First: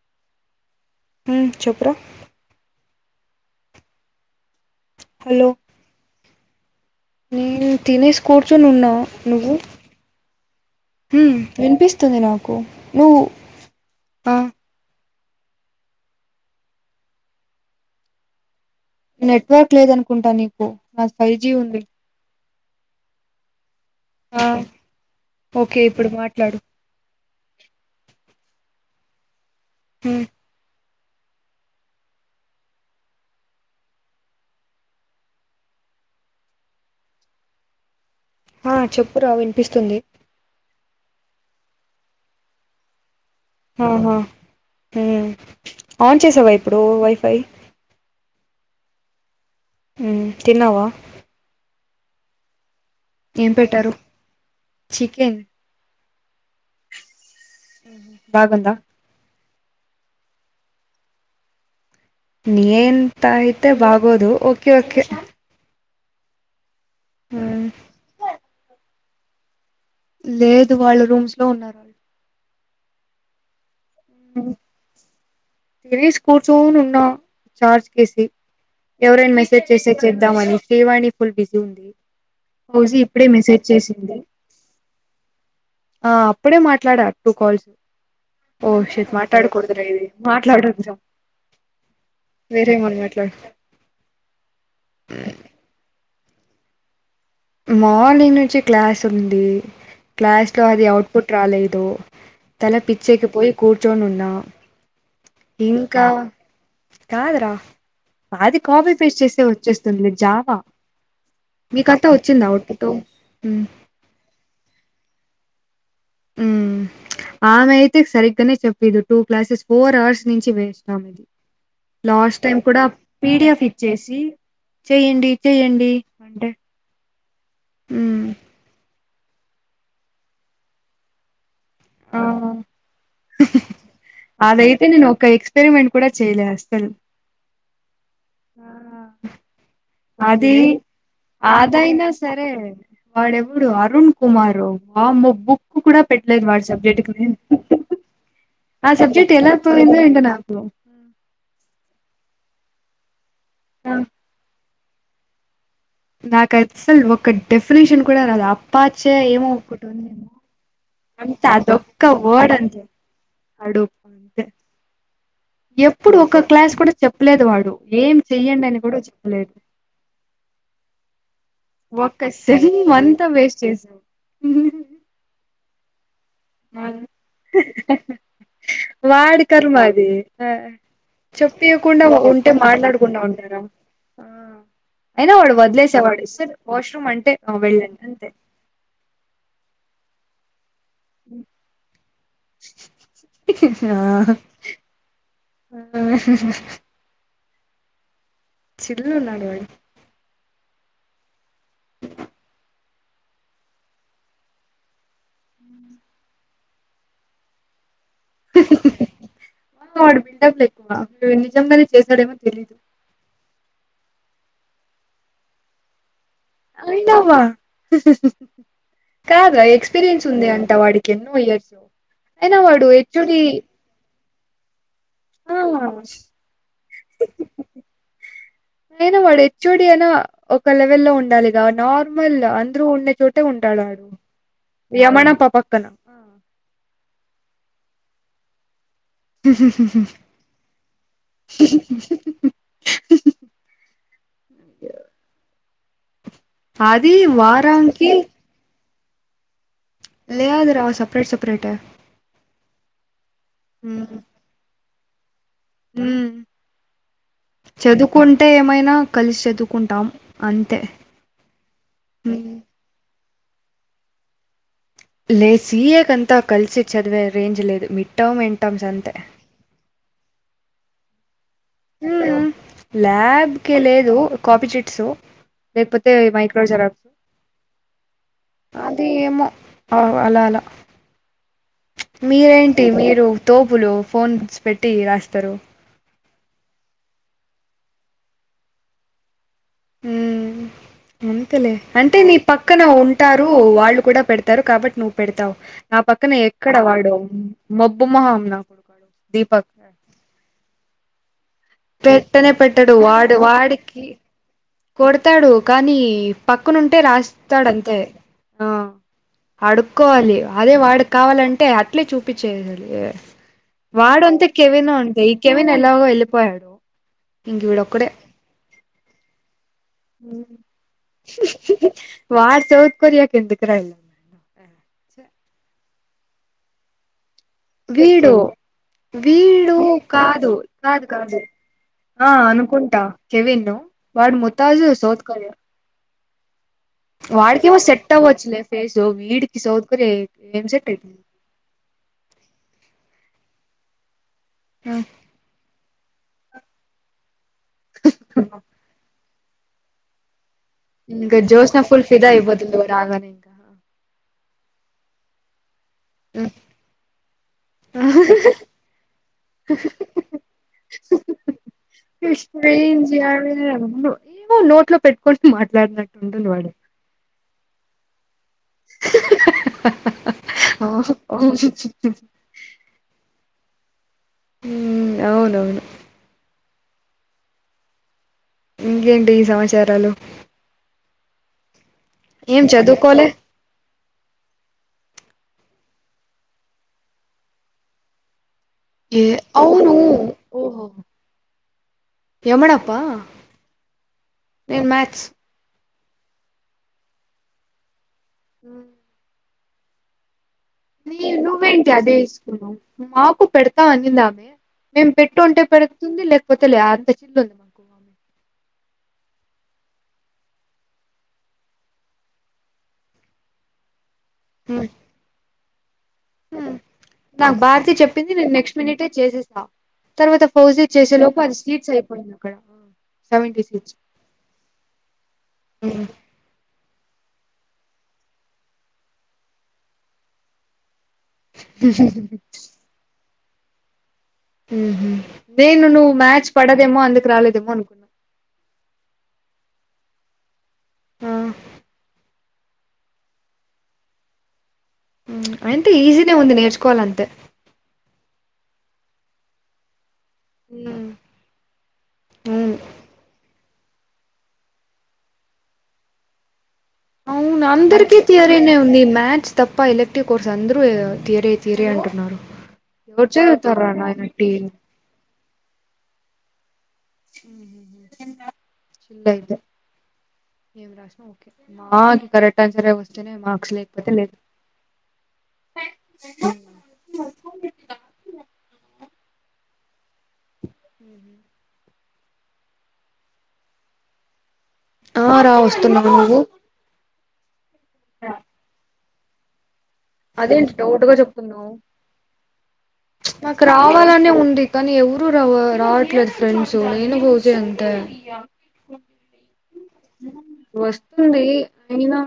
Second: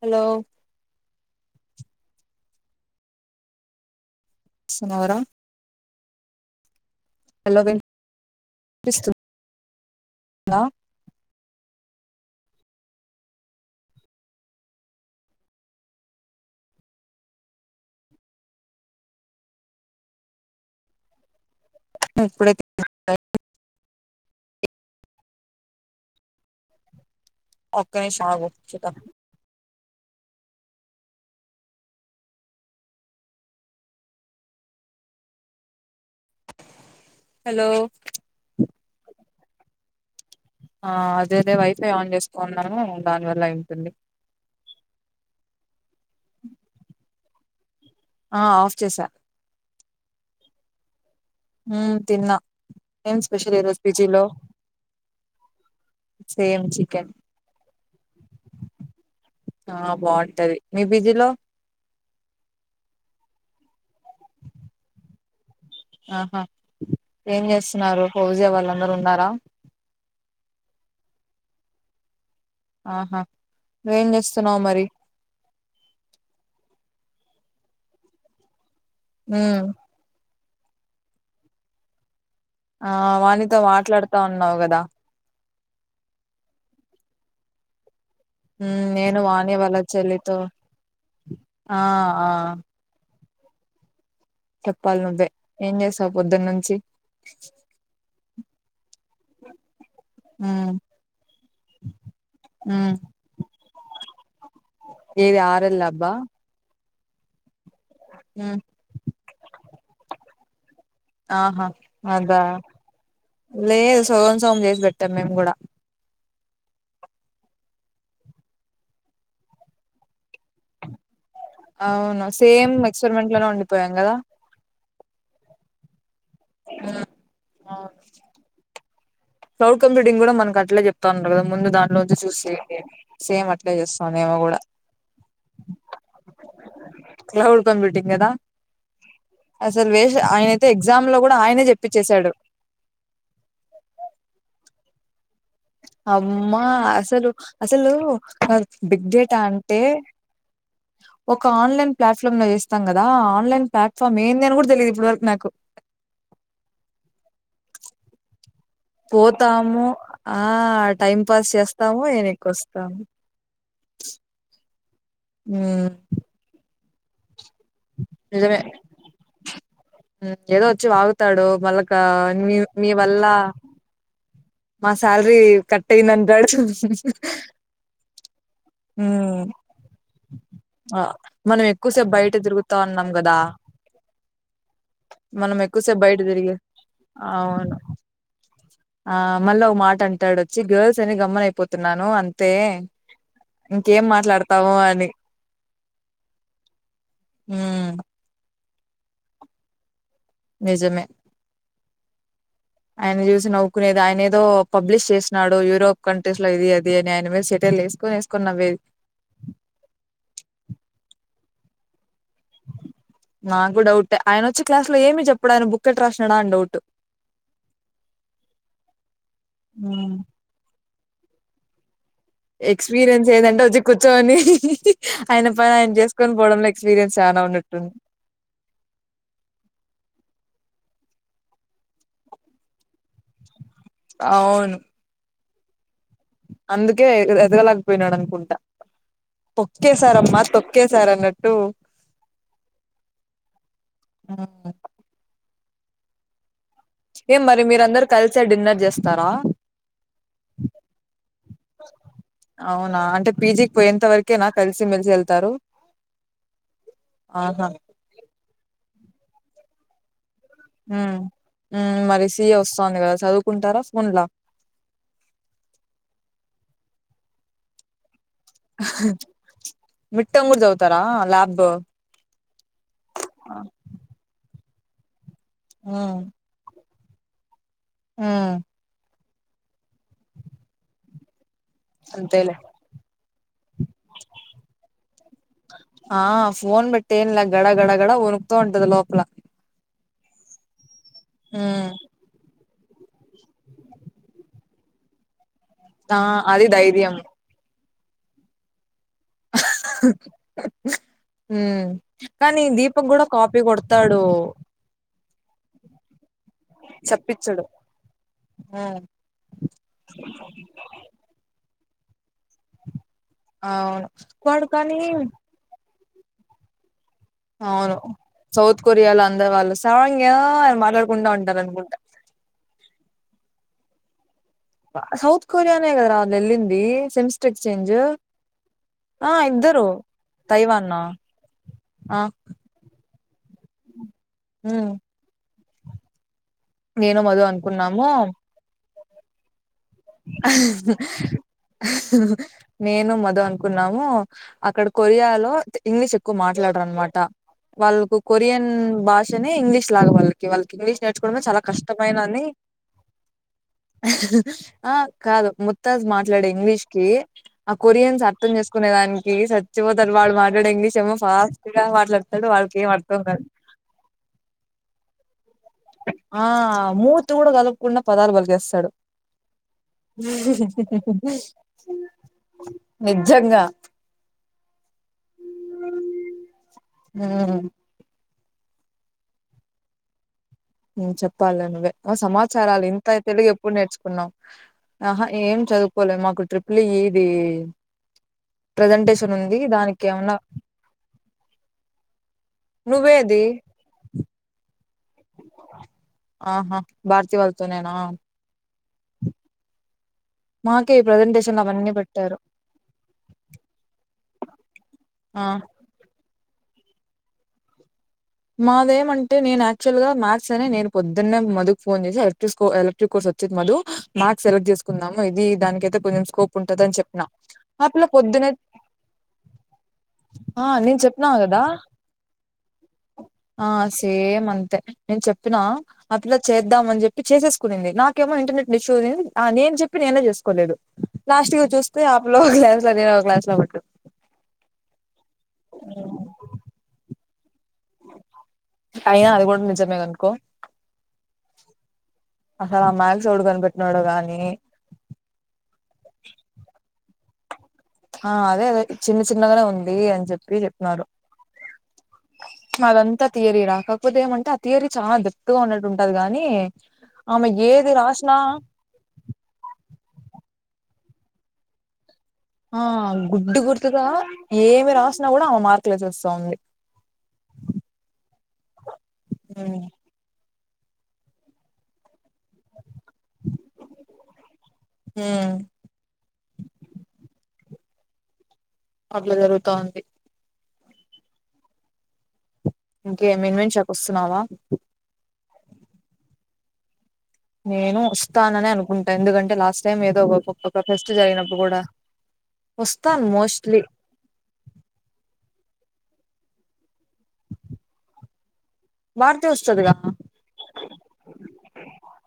Hello హు చెప్పురా ఎంచేస్తున్నావురా, హలో నేను తినేసి కూర్చొని ఉన్నా వినిపిస్తుందా నువ్వు హు వినిపిస్తా, స్తుంది నాకు నువ్వు హ నెట్వర్క్ లేదు అనుకుంటా, నీకు నాది ఫైవ్ జీ ఉంది [unintelligible] ఆ ఓకే ఇప్పుడు మాట్లాడు ఒక్క నిమిషం అగు చూద్దాం హు హలో ఆ చెప్పురా వినిపిస్తుంది. ఆ అదే అదే వైఫై ఆన్ చేసుకున్నాను దానివల్ల అయివుంటుంది. ఆహా హ్మ్ ఆన్ చేసావా ఇప్పుడు వైఫై ఆ ఆఫ్ చేసా ఉ తిన్నావా హు తిన్నా ఏం స్పెషల్ ఈ రోజు పిజీలో, చికెన్ సేమ్ చికెన్ బాగుందా, ఆ బాగుంటది మీ పిజి లో మీఅంతయితే బాగోదు ఓకే ఓకే ఆహా ఏం హ్మ్ చేస్తున్నారు హౌజే వాళ్ళందరు ఉన్నారా, లేదు వాళ్ళు రూమ్స్ లో ఉన్నారు వాళ్లు ఆహా నువ్వేం చేస్తున్నావు, మరి తినేసి కూర్చొని ఉన్న చార్జ్ కేసి ఎవరైనా మెసేజ్ మ్మ్ చేస్తే చేద్దామని, శ్రీవాణి ఫుల్ బిజీ ఉంది. ఆ హౌజీ ఇప్పుడే వాణితో మెసేజ్ చేసింది. మాట్లాడుతా ఉన్నావు కదా ఆ అప్పుడే మాట్లాడ టూ కాల్స్ ఓ మ్మ్ షట్ నేను వాణి వాళ్ళ మాట్లాడుకుడదరా ఇది చెల్లితో మాట్లాడొచ్చా ఆ ఆ వేరే ఎమన్నా మాట్లాడు, [unintelligible] చెప్పాలి నువ్వే ఏం చేసావు, పొద్దున్న నుంచి మంచి క్లాస్ ఉంది క్లాస్ లో ఉమ్ అది ఔట్ పుట్ రాలేదు తల ఉమ్ పిచ్చేకి పోయి కూర్చొని ఉన్నా ఏది ఆర్ ల్ ఆ ఇంకా అబ్బా కాదురా ఉమ్ అది కాపీ పేస్ట్ చేస్తే వచ్చేస్తుంది ఇది జావా ఆహా మీకంతా అదా వచ్చిందా అవుట్పుట్ ఉమ్ లేదు సొగం సొగం చేసి పెట్టాం మేము కూడా ల ఉమ్ ఆమె అయితే సరిగ్గనే చెప్పిదు టూ క్లాసెస్ ఫోర్ అవర్స్ నుంచి వేస్ట్ ఆమెతో అవును లాస్ట్ టైం సేమ్ కూడా ఎక్స్పెరిమెంట్ లోనే పిడిఎఫ్ ఉండిపోయాం కదా ఇచ్చేసి చెయ్యండి, చెయ్యండి అంటే ఆ ఉమ్ క్లౌడ్ కంప్యూటింగ్ కూడా మనకట్లే చెప్తా ఉండ్రి కదా ముందు దానిలోంచి ఆ సూసి సెయండి సేమ్ అట్లే చేస్తాంది ఈమె కూడా అదైతే నేను ఒక ఎక్స్పెరిమెంట్ [unintelligible] క్లౌడ్ గదా అది ఆయనే అదయినా చెప్పిచ్చేసాడు సరే వాడెప్పుడు అరుణ్ కుమార్ ఆ మ్మో బుక్ కూడా పెట్టలేదు అమ్మా వాడి సబ్జెక్ట్ క అసలు నేను అసలు ఆ బిగ్ సబ్జెక్ట్ డేటా ఎలా అంటే పోయిందో ఏంటో నాకు ఒక ఆన్లైన్ ప్లాట్ఫామ్లో చేస్తాం కదా ఆ ఆన్లైన్ ఆ, ప్లాట్ఫామ్ ఏంది అని కూడా తెలియదు ఇప్పుడు వరుకు నాకు నాకు అసలు ఒక డెఫినేషన్ కూడా రాదు అపచే ఏమో పోతాము ఒకటుంది ఆ టైం అంత పాస్ చేస్తాము అదొక వర్డ్ అంతే ఈయనెక్కొస్తాము అడోప్ అంతె మ్మ్ ఎప్పుడు ఒక క్లాస్ కూడా చెప్పలేదు వాడు ఏం నిజమే చెయ్యండి అని కూడా చెప్పలేదు ఏదో వచ్చి వాగుతాడు మళ్ళగా ఒక్క మీ మీ సెమ్ అంతా వల్ల వేస్ట్ చేసాం మా సాలరీ కట్టయింది అంటాడు వాడి కర్మ అది ఆ మనం చెప్పియకుండా ఎక్కువసేపు బయట ఉంటే తిరుగుతా ఉన్నాం మాట్లాడకుండా కదా ఉంటారా అయినా వాడు మనం ఎక్కువసేపు బయట వదిలేసేవాడు సార్ తిరిగి వాష్రూమ్ అంటే ఆ అవును వెళ్ళండి అంతే ఆ మల్లా ఓ మాట అంటాడు వచ్చి గర్ల్స్ అని గమ్మనయిపోతున్నాను అంతే ఆ ఇంకేం మాట్లాడతామో అని ఆ, హ్మ్ చిల్ ఉన్నాడు వాడు నిజమే ఆయన్ని చూసి నవ్వుకునేది ఆయన ఏదో పబ్లిష్ చేసినాడు యూరోప్ కంట్రీస్ లో ఇది అది అని ఆయన మీద సెటైర్లు యేసు వాడు బిల్డప్లు ఎక్కువ నిజంగానే చేస్త డేమో తెలిదు నాకు డౌట్ ఆయన వచ్చి క్లాస్ లో ఏమి చెప్పడు అయన బుక్ ఎట్ట రస్ ఆయనవా కాదు ఎక్స్పీరియన్స్ ఉంది అంట వాడికి కెన్నో ఇయర్స్ అయినా వాడు ఎక్స్పీరియన్స్ హెచ్ఓడి ఏదంటే వచ్చి కూర్చోవని ఆయన ఆ పని ఆయన చేసుకొని పోవడంలో ఎక్స్పీరియన్స్ చాలా ఉన్నట్టుంది అయినా వాడు హెచ్ఓడి అయినా ఒక లెవెల్ లో ఉండాలిగా నార్మల్ అందరూ ఉండే చోటే ఉంటాడు వాడు అవును యమనప పక్కన అందుకే ఎదగలేకపోయినాడు అనుకుంటా తొక్కేసారమ్మా తొక్కేసార్ అన్నట్టు హు హు అది ఏం మరి మీరందరు వారానికి కలిసే డిన్నర్ చేస్తారా లేదురా సపరేట్ సపరేటే అవునా అంటే పీజికి పోయేంత వరకేనా కలిసి మెలిసి ఎళ్తారు హ చదువుకుంటే ఏమైనా కలిసి చదువుకుంటాం అంతే ఉమ్ ఉమ్ మరి ఉమ్. సీఏ వస్తంది కదా చదువుకుంటారా ఫోన్లా లే సీఏ కంతా కలిసి చదివే రేంజ్ లేదు మిట్ విట్టంగూర్ చవతారా ల్యాబ్ ఉమ్ ల్యాబ్కే లేదు కాపీ చిట్స్ లేకపోతే ఉమ్ మైకో గ్జిరోస్ ఉమ్ అది ఏమో అలా అలా అంతేలే మీరేంటి మీరు తోపులు ఫోన్స్ పెట్టి రాస్తారు ఆ ఫోన్ బట్ ఏన ఇ గడ గడ గడ ఉణకుతా ఉంటద లోపల ఉమ్ అంతేలే అంటే నీ పక్క క్కన ఉంటారు వాళ్ళు కూడా పెడతారు కాబట్టి నువ్వు పెడతావు నా ఆ పక్కనే అది ఎక్కడ వాడు ధైర్యం మబ్బు మొహాం నా కొడుకాడు ఉ పెట్టనే కానీ పెట్టడు దీపక్ కూడా వాడు కాఫీ వాడికి కొడతాడు కొడతాడు కానీ పక్కను ఉంటే చెప్పించడు రాస్తాడు అంతే ఆ ఉమ్ అడుక్కోవాలి అదే వాడుకి కావాలంటే చూపి చే అవును వాడు అంత కెవిన కానీ ఉంటంత ఈ కెవన్ ఎలా పోయడు అవును సౌత్ కొరియాల అంద ఉంటారు అనుకుంటా వ సాౌత్ కొరియా ఎందుకు రా సౌత్ కొరియానేే అగదరా అ ఎలింది సెమ్స్ట ఎక్స్చేంజ్ ఆ వీళ ఇద్దరు కాదు తైవాన్నా కాదు కాదు ఆ అనుకుంటా కేవిన్ ను వాళ్ళ ముతాజు ఉమ్ శోధ క నేను మధు వాడకి మా అనుకున్నాము సెట్వ వచ్చలే ఫేస్ వీడికి స నేను మదు అనుకున్నాము అక్కడ కొరియాలో ఇంగ్లీష్ ఎక్కువ మాట్లాడరు అనమాట వాళ్ళకు కొరియన్ భాష ఇంగ్లీష్ లాగవాల వాళ్ళకి ఇంగ్లీష్ ఇంకా నేర్చుకోవడంమే చాలా జోష్న ఫుల్ ఫిదా కష్టమైనని అయిపోతుంది వాడు రాగానే ఇంకా ఆ కాదు మ మాట్లాడే ఇంగ్లీష్ కి ఆ కొరియన్స్ అర్థం చేసుకునే దానికి సచివోధర్ వాళు మాట్లాడే ఇంగ్లీష్ చెమ్మ పా ష్ ఏమో నోట్ లో పెట్టుకని మాట్లా ఉంట వాడ ప కూడా కలుపకుండా పదాలు పలికేస్తాడు నిజంగా ఉమ్ అవునవును ఉమ్ ఇంకేంటి ఈ సమాచారాలు చెప్పాల నువ్వే ఏం సమాచారాలు ఇంత చదువుకోలే తెలుగు ఎప్పుడు నేర్చుకున్నావు ఆహా ఏం చదువుకోలి మాకు ట్రిప్లు ఇది ఏ ప్రజెంటేషన్ ఉంది అవును దానికి ఏమన్నా ఓహ యమనప్పా నువ్వేది నేను మాథస్ ఆహా భారతి వాళతో నేనా ఉమ్ మాకే ఈ నీ ప్రజెంటేషన్లు నువ్వేంటి అవన్నీ అదే పెట్టారు ఇసుకును ను్ మాపు పెడతా అనిందామే మేం పెట్టు ఆ ఉంటే పెడుగుతుంది లేకపోతే లే అంత చిల్ ఉంది మాకుమ్ మాదేమంటే నేను యాక్చువల్గాయాథస్ అని నేను పొదున్ననే మధు్ ఫోన్ చేసి ఎలక్ట్రిక్ ఎలక్ట్రిక్ కోర్స్ వచ్చేది మధు మార్క్స్ సెలెట్ హ్మ్ చేసుకున్నాము ఇది దానికి నాకు ఆ భారతి పిల్ల చెప్పింది పొద్దునే నేను నెక్స్ట్ మినిటే చేసేసా తర్వాత ఆ ఫౌజె నేను చేసే చెప్పినా లోపు అది కదా సీట్స్ అయిపోయింది అక్కడ సెవెంటీ ఆ సీట్స్ సేమ్ అంతే నేను చెప్పినా ఆ పిలా చేద్దాం అని చెప్పి చేసేసుకునింది నాకేమో ఇంటర్నెట్ డిష్యూ అంది ఆ నేను చెప్పి నేనే చేసుకోలేదు లాస్ట్ చూస్తే అబ్బాయి హుహు. ఒక క్లాస్ లో నేను ఒక క్లాసులో ఉన్నాము నేను నువ్వు మ్యాచ్ పడదేమో అందుకు రాలేదేమో అనుకున్నా అయినా అది కూడా నిజమే ఆనుకో ఆ అసలు ఆ మ్యాక్స ఎవడు కనిపెట్టినాడు గానీ అంటే ఈజీనే ఉంది నేర్చుకోవాలంతే ఆ అదే అదే చిన్న చిన్నగానే ఉంది అని చెప్పి ఇది చెప్పారు హ్మ్ హ్మ్ మాదంతా తీయరీ రా కాకపోతే ఏమంటే ఆ తీరి చాలా దట్టుగా ఉన్నట్టు ఉంటది కానీ అవును అందరికే తియారీనే ఉంది మ్యాథ్స్ తప్ప ఎలక్ట్రిక్ కోర్స్ అందరూ తీరే తీరే అంటున్నారు ఆ ఎవరు గుడ్డు చదువుతార్రా గుర్తుగా నాయన టీ ఏమి రాసినా కూడా ఆమె మార్కులు వేసేస్తాంది అంతేనా అంతే ఉమ్, ఆ అది కరెక్ట్ ఆన్సరే వస్తుంది అనే మార్క్స్ లేకపోతే లేదు ఉమ్, అట్లా జరుగుతా ఉంది ఉ ఇంకే మన్ మించకు వస్తున్నావా ఆ రా వస్తున్నావు నువ్వు నేను వస్తానని అనుకుంటాను ఎందుకంటే లాస్ట్ టైం ఏదో ఒక అదేంటి ఒక్క డౌట్ ఫెస్ట్ గా జరిగినప్పుడు చెప్తున్నావు కూడా వస్తాను నాకు మోస్ట్లీ రావాలనే ఉంది కానీ ఎవరు రా రావట్లేదు అదు ఫ్రెండ్సు ఏనుజ అంత భారతి వస్తదిగా వస్తుంది అయినా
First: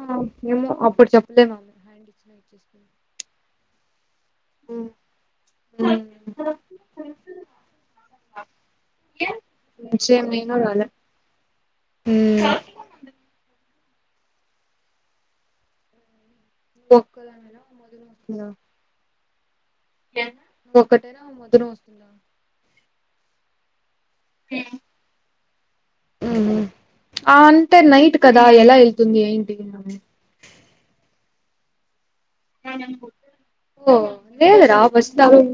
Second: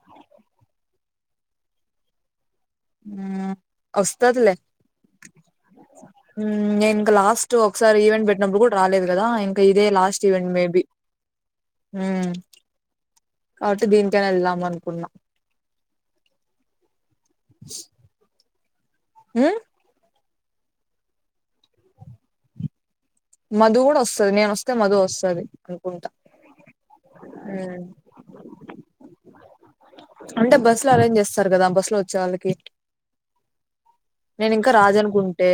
మేము అప్పుడు చెప్పలేము హ్యాండ్ ఇచ్చిన ఇచ్చేస్తుంది ఆ వస్తది లే ఇచ్చేసి నేను ఇంక లాస్ట్ ఒకసారి ఈవెంట్ పెట్టినప్పుడు కూడా రాలేదు కదా ఇంక ఇదే లాస్ట్ ఈవెంట్ అల ఉ కాబట్టి దీనికైనా వెళ్దాం అనుకున్నాం ఒక్క దానివే నా వదిన వస్తుందా ఆ ఒక్క దానివే నా వదిన వస్తుందా మధు కూడా వస్తుది నేన వస్తే మధు వస్తుది అనుకుంటా ఆ అంటే మ్మ్ నైట్ కదా ఎలా వెళ్తుంది ఇంటికి వస్తారు కదా బస్ లో చాలకి ఓ నేను ఇంకా లేదురా రాదు బస్ అనుకుంటే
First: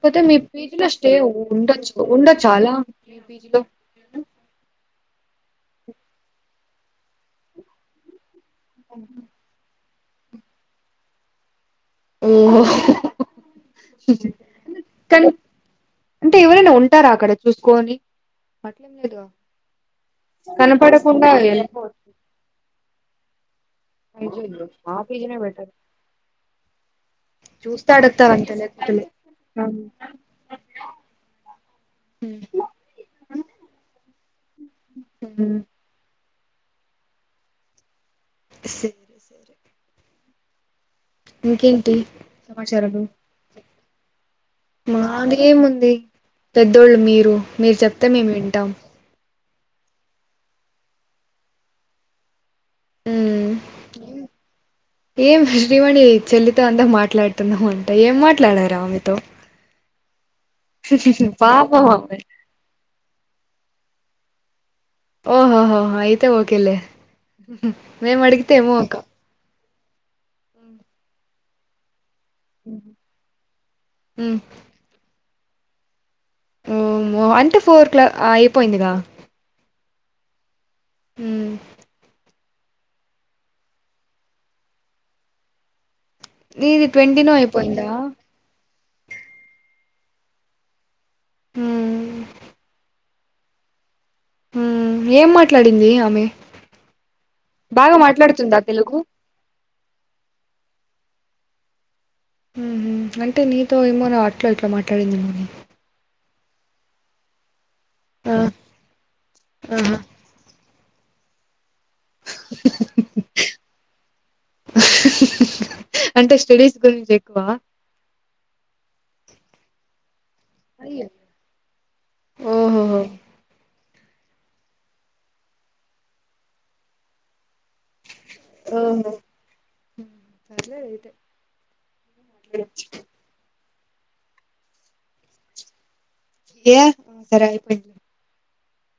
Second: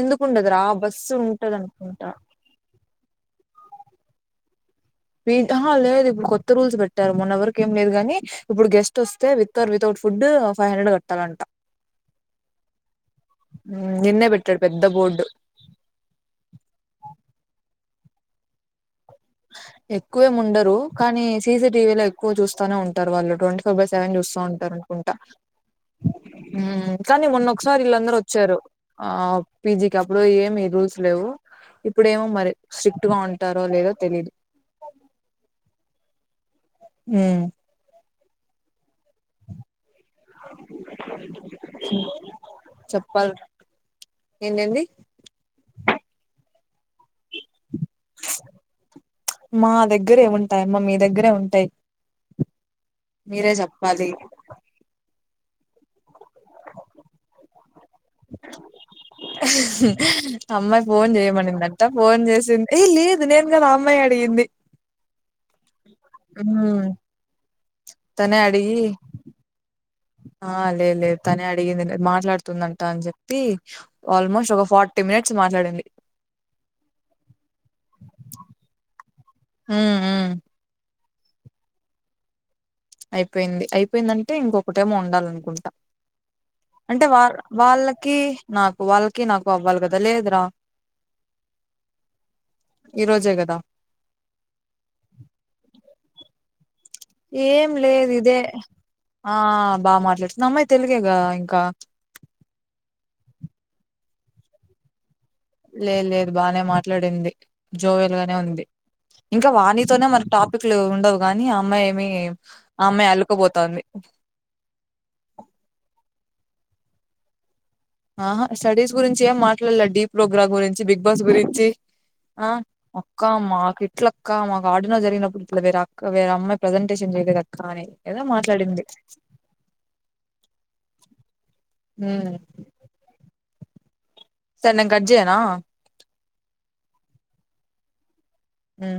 పోతే మీ పీజీలో స్టే బస్సు ఉంటది ఉండొచ్చు అనుకుంటా ఉండొచ్చులా పీజీలో లేదు ఇప్పుడు కొత్త రూల్స్ పెట్టారు మొన్న ఎవరిక ఏం లేదు గాని ఇప్పుడు గెస్ట్ వస్తే విత్ర్ వితౌట్ ఫుడ్ ఫైవ్ హండ్రెడ్ కట్టాలంట ఓహో నిన్నే పెట్టాడు పెద్ద బోర్డు కానీ అంటే ఎవరైనా ఉంటారా అక్కడ చూసుకొని ప దీ ఎక్కువే ఉండరు కానీ కనపడకుండా సీసీటివీలో వెళ్ళిపోవచ్చు ఎక్కువ చూస్తానే ఉంటారు వాళ్ళటుంటి సోబర్ సవన్ చూస్తా పీజీలో ఉంటారు మా అనుకుంటా పీజీనే బెటర్ కానీ మొన్న ఒకసారి చూస్తే వీళ్ళందరూ అడుగుతారంతే వచ్చారు లేకపోతే ఆ లేదు పీజికి ఉమ్ అప్పుడు ఏమి రూల్స్ లే వూ ఇప్పుడేమో మరి స్ట్రిట్ గా ఉంటారో లేదో తెలీద్ ఉమ్ హ్మ్ [inaudible] ఇంకేంటి సమాచారాము చెప్పాలి ఏంటండి మాదేముంది పెద్దోళ్ళు మీరు మీరు చెప్తే మేమ్ వింటాం మా దగ్గరే ఎమ్ ఉంటాయమ్మ మీ దగ్గరే ఉంటైయి మ్మ్ మీరే జప్పాలి ఏం మే [unintelligible] శ్రీవాణి చెల్లితో అంత మాట్లాడ్ తున్నావంట ఏం మాట్లాడారు ఆమెతో అమ్మాయి ఫోన్ పాపం చేయమనిందంతా ఆమె ఫోన్ చేసింది ఏ లేదు నేను కదా అమ్మాయి అడిగింది ఓహోహోహ అయితే ఓకేలే హ్మ్ మేము తనే అడిగితే ఏమో అడిగి అక్క ఆ లేే లే తనే అడిగింద్ గ్ మార్ మాట్లాడ్ తుందంట అని చెప్పి ఆల్ మ్మ్ మోస్ట్ ఒక ఫార్టీ మినిట్స్ మాట్లాడింది ఓ మో అంటే ఫోర్ క్లాక్ ఆ అయిపోయిందిగా ఉహ్ ఉమ్ అయిపెంది అయిపెందంటే ఇంకొకటేమో ఉండాలనుకుంటా నీది అంటే ట్వంటీనో వార్ అయిపోయిందా వాళ్ళకి నాక్ వాల్ కి నాకు అవ్వాలి కదా లేదురా ఉమ్మ్ ఈ రోజే గదా హ్మ్ ఏం మాట్లాడింది ఆమె ఏం బాగా లేద్ ఇదే మాట్లాడుతుందా తెలుగు ఆమ్ బా మాట్లాడ్ తు అమ్మాయి తెలుగేగా ఇంకా హుమ్ అంటే నీతో ఏమోరా అట్ల ఇట్లా మాట్లాడిందేమోలే లే లేదు బానే మాట్లాడింది జోయల్ గానే ఆ! ఉంది ఇంకా ఆహా! వాణితోనే మనక్ టాపిక్లు ఉండవు కాని అమ్మాయి మీయిమ్ ఆ అమ్మాయి అల్లుకపోతంది అంటే స్టడీస్ గురించ్ ఎక్కువ ఆహ స్టడీస్ గురూంచ్ ఏం మాట్లాడలే డిప్ ప్రోగ్రామ్ గురించి బిగ్ బాస్ గురించి ఆ ఓహోహో! అక్క మాక్ ఇ ఇట్లక్క మాక్ ఆడినర్ జరిగినప్ వేరే అక్క వేరే అమ్మాయి ప్రజెంటేషన్ జెయిలేదక్క అని ఏదో మాట్లాడింది ఓహో! సర్లే అయితే. హ్మ్ సర్ నేన్ కడ్ జేయనా ఏ సరే అయిపె ఉమ్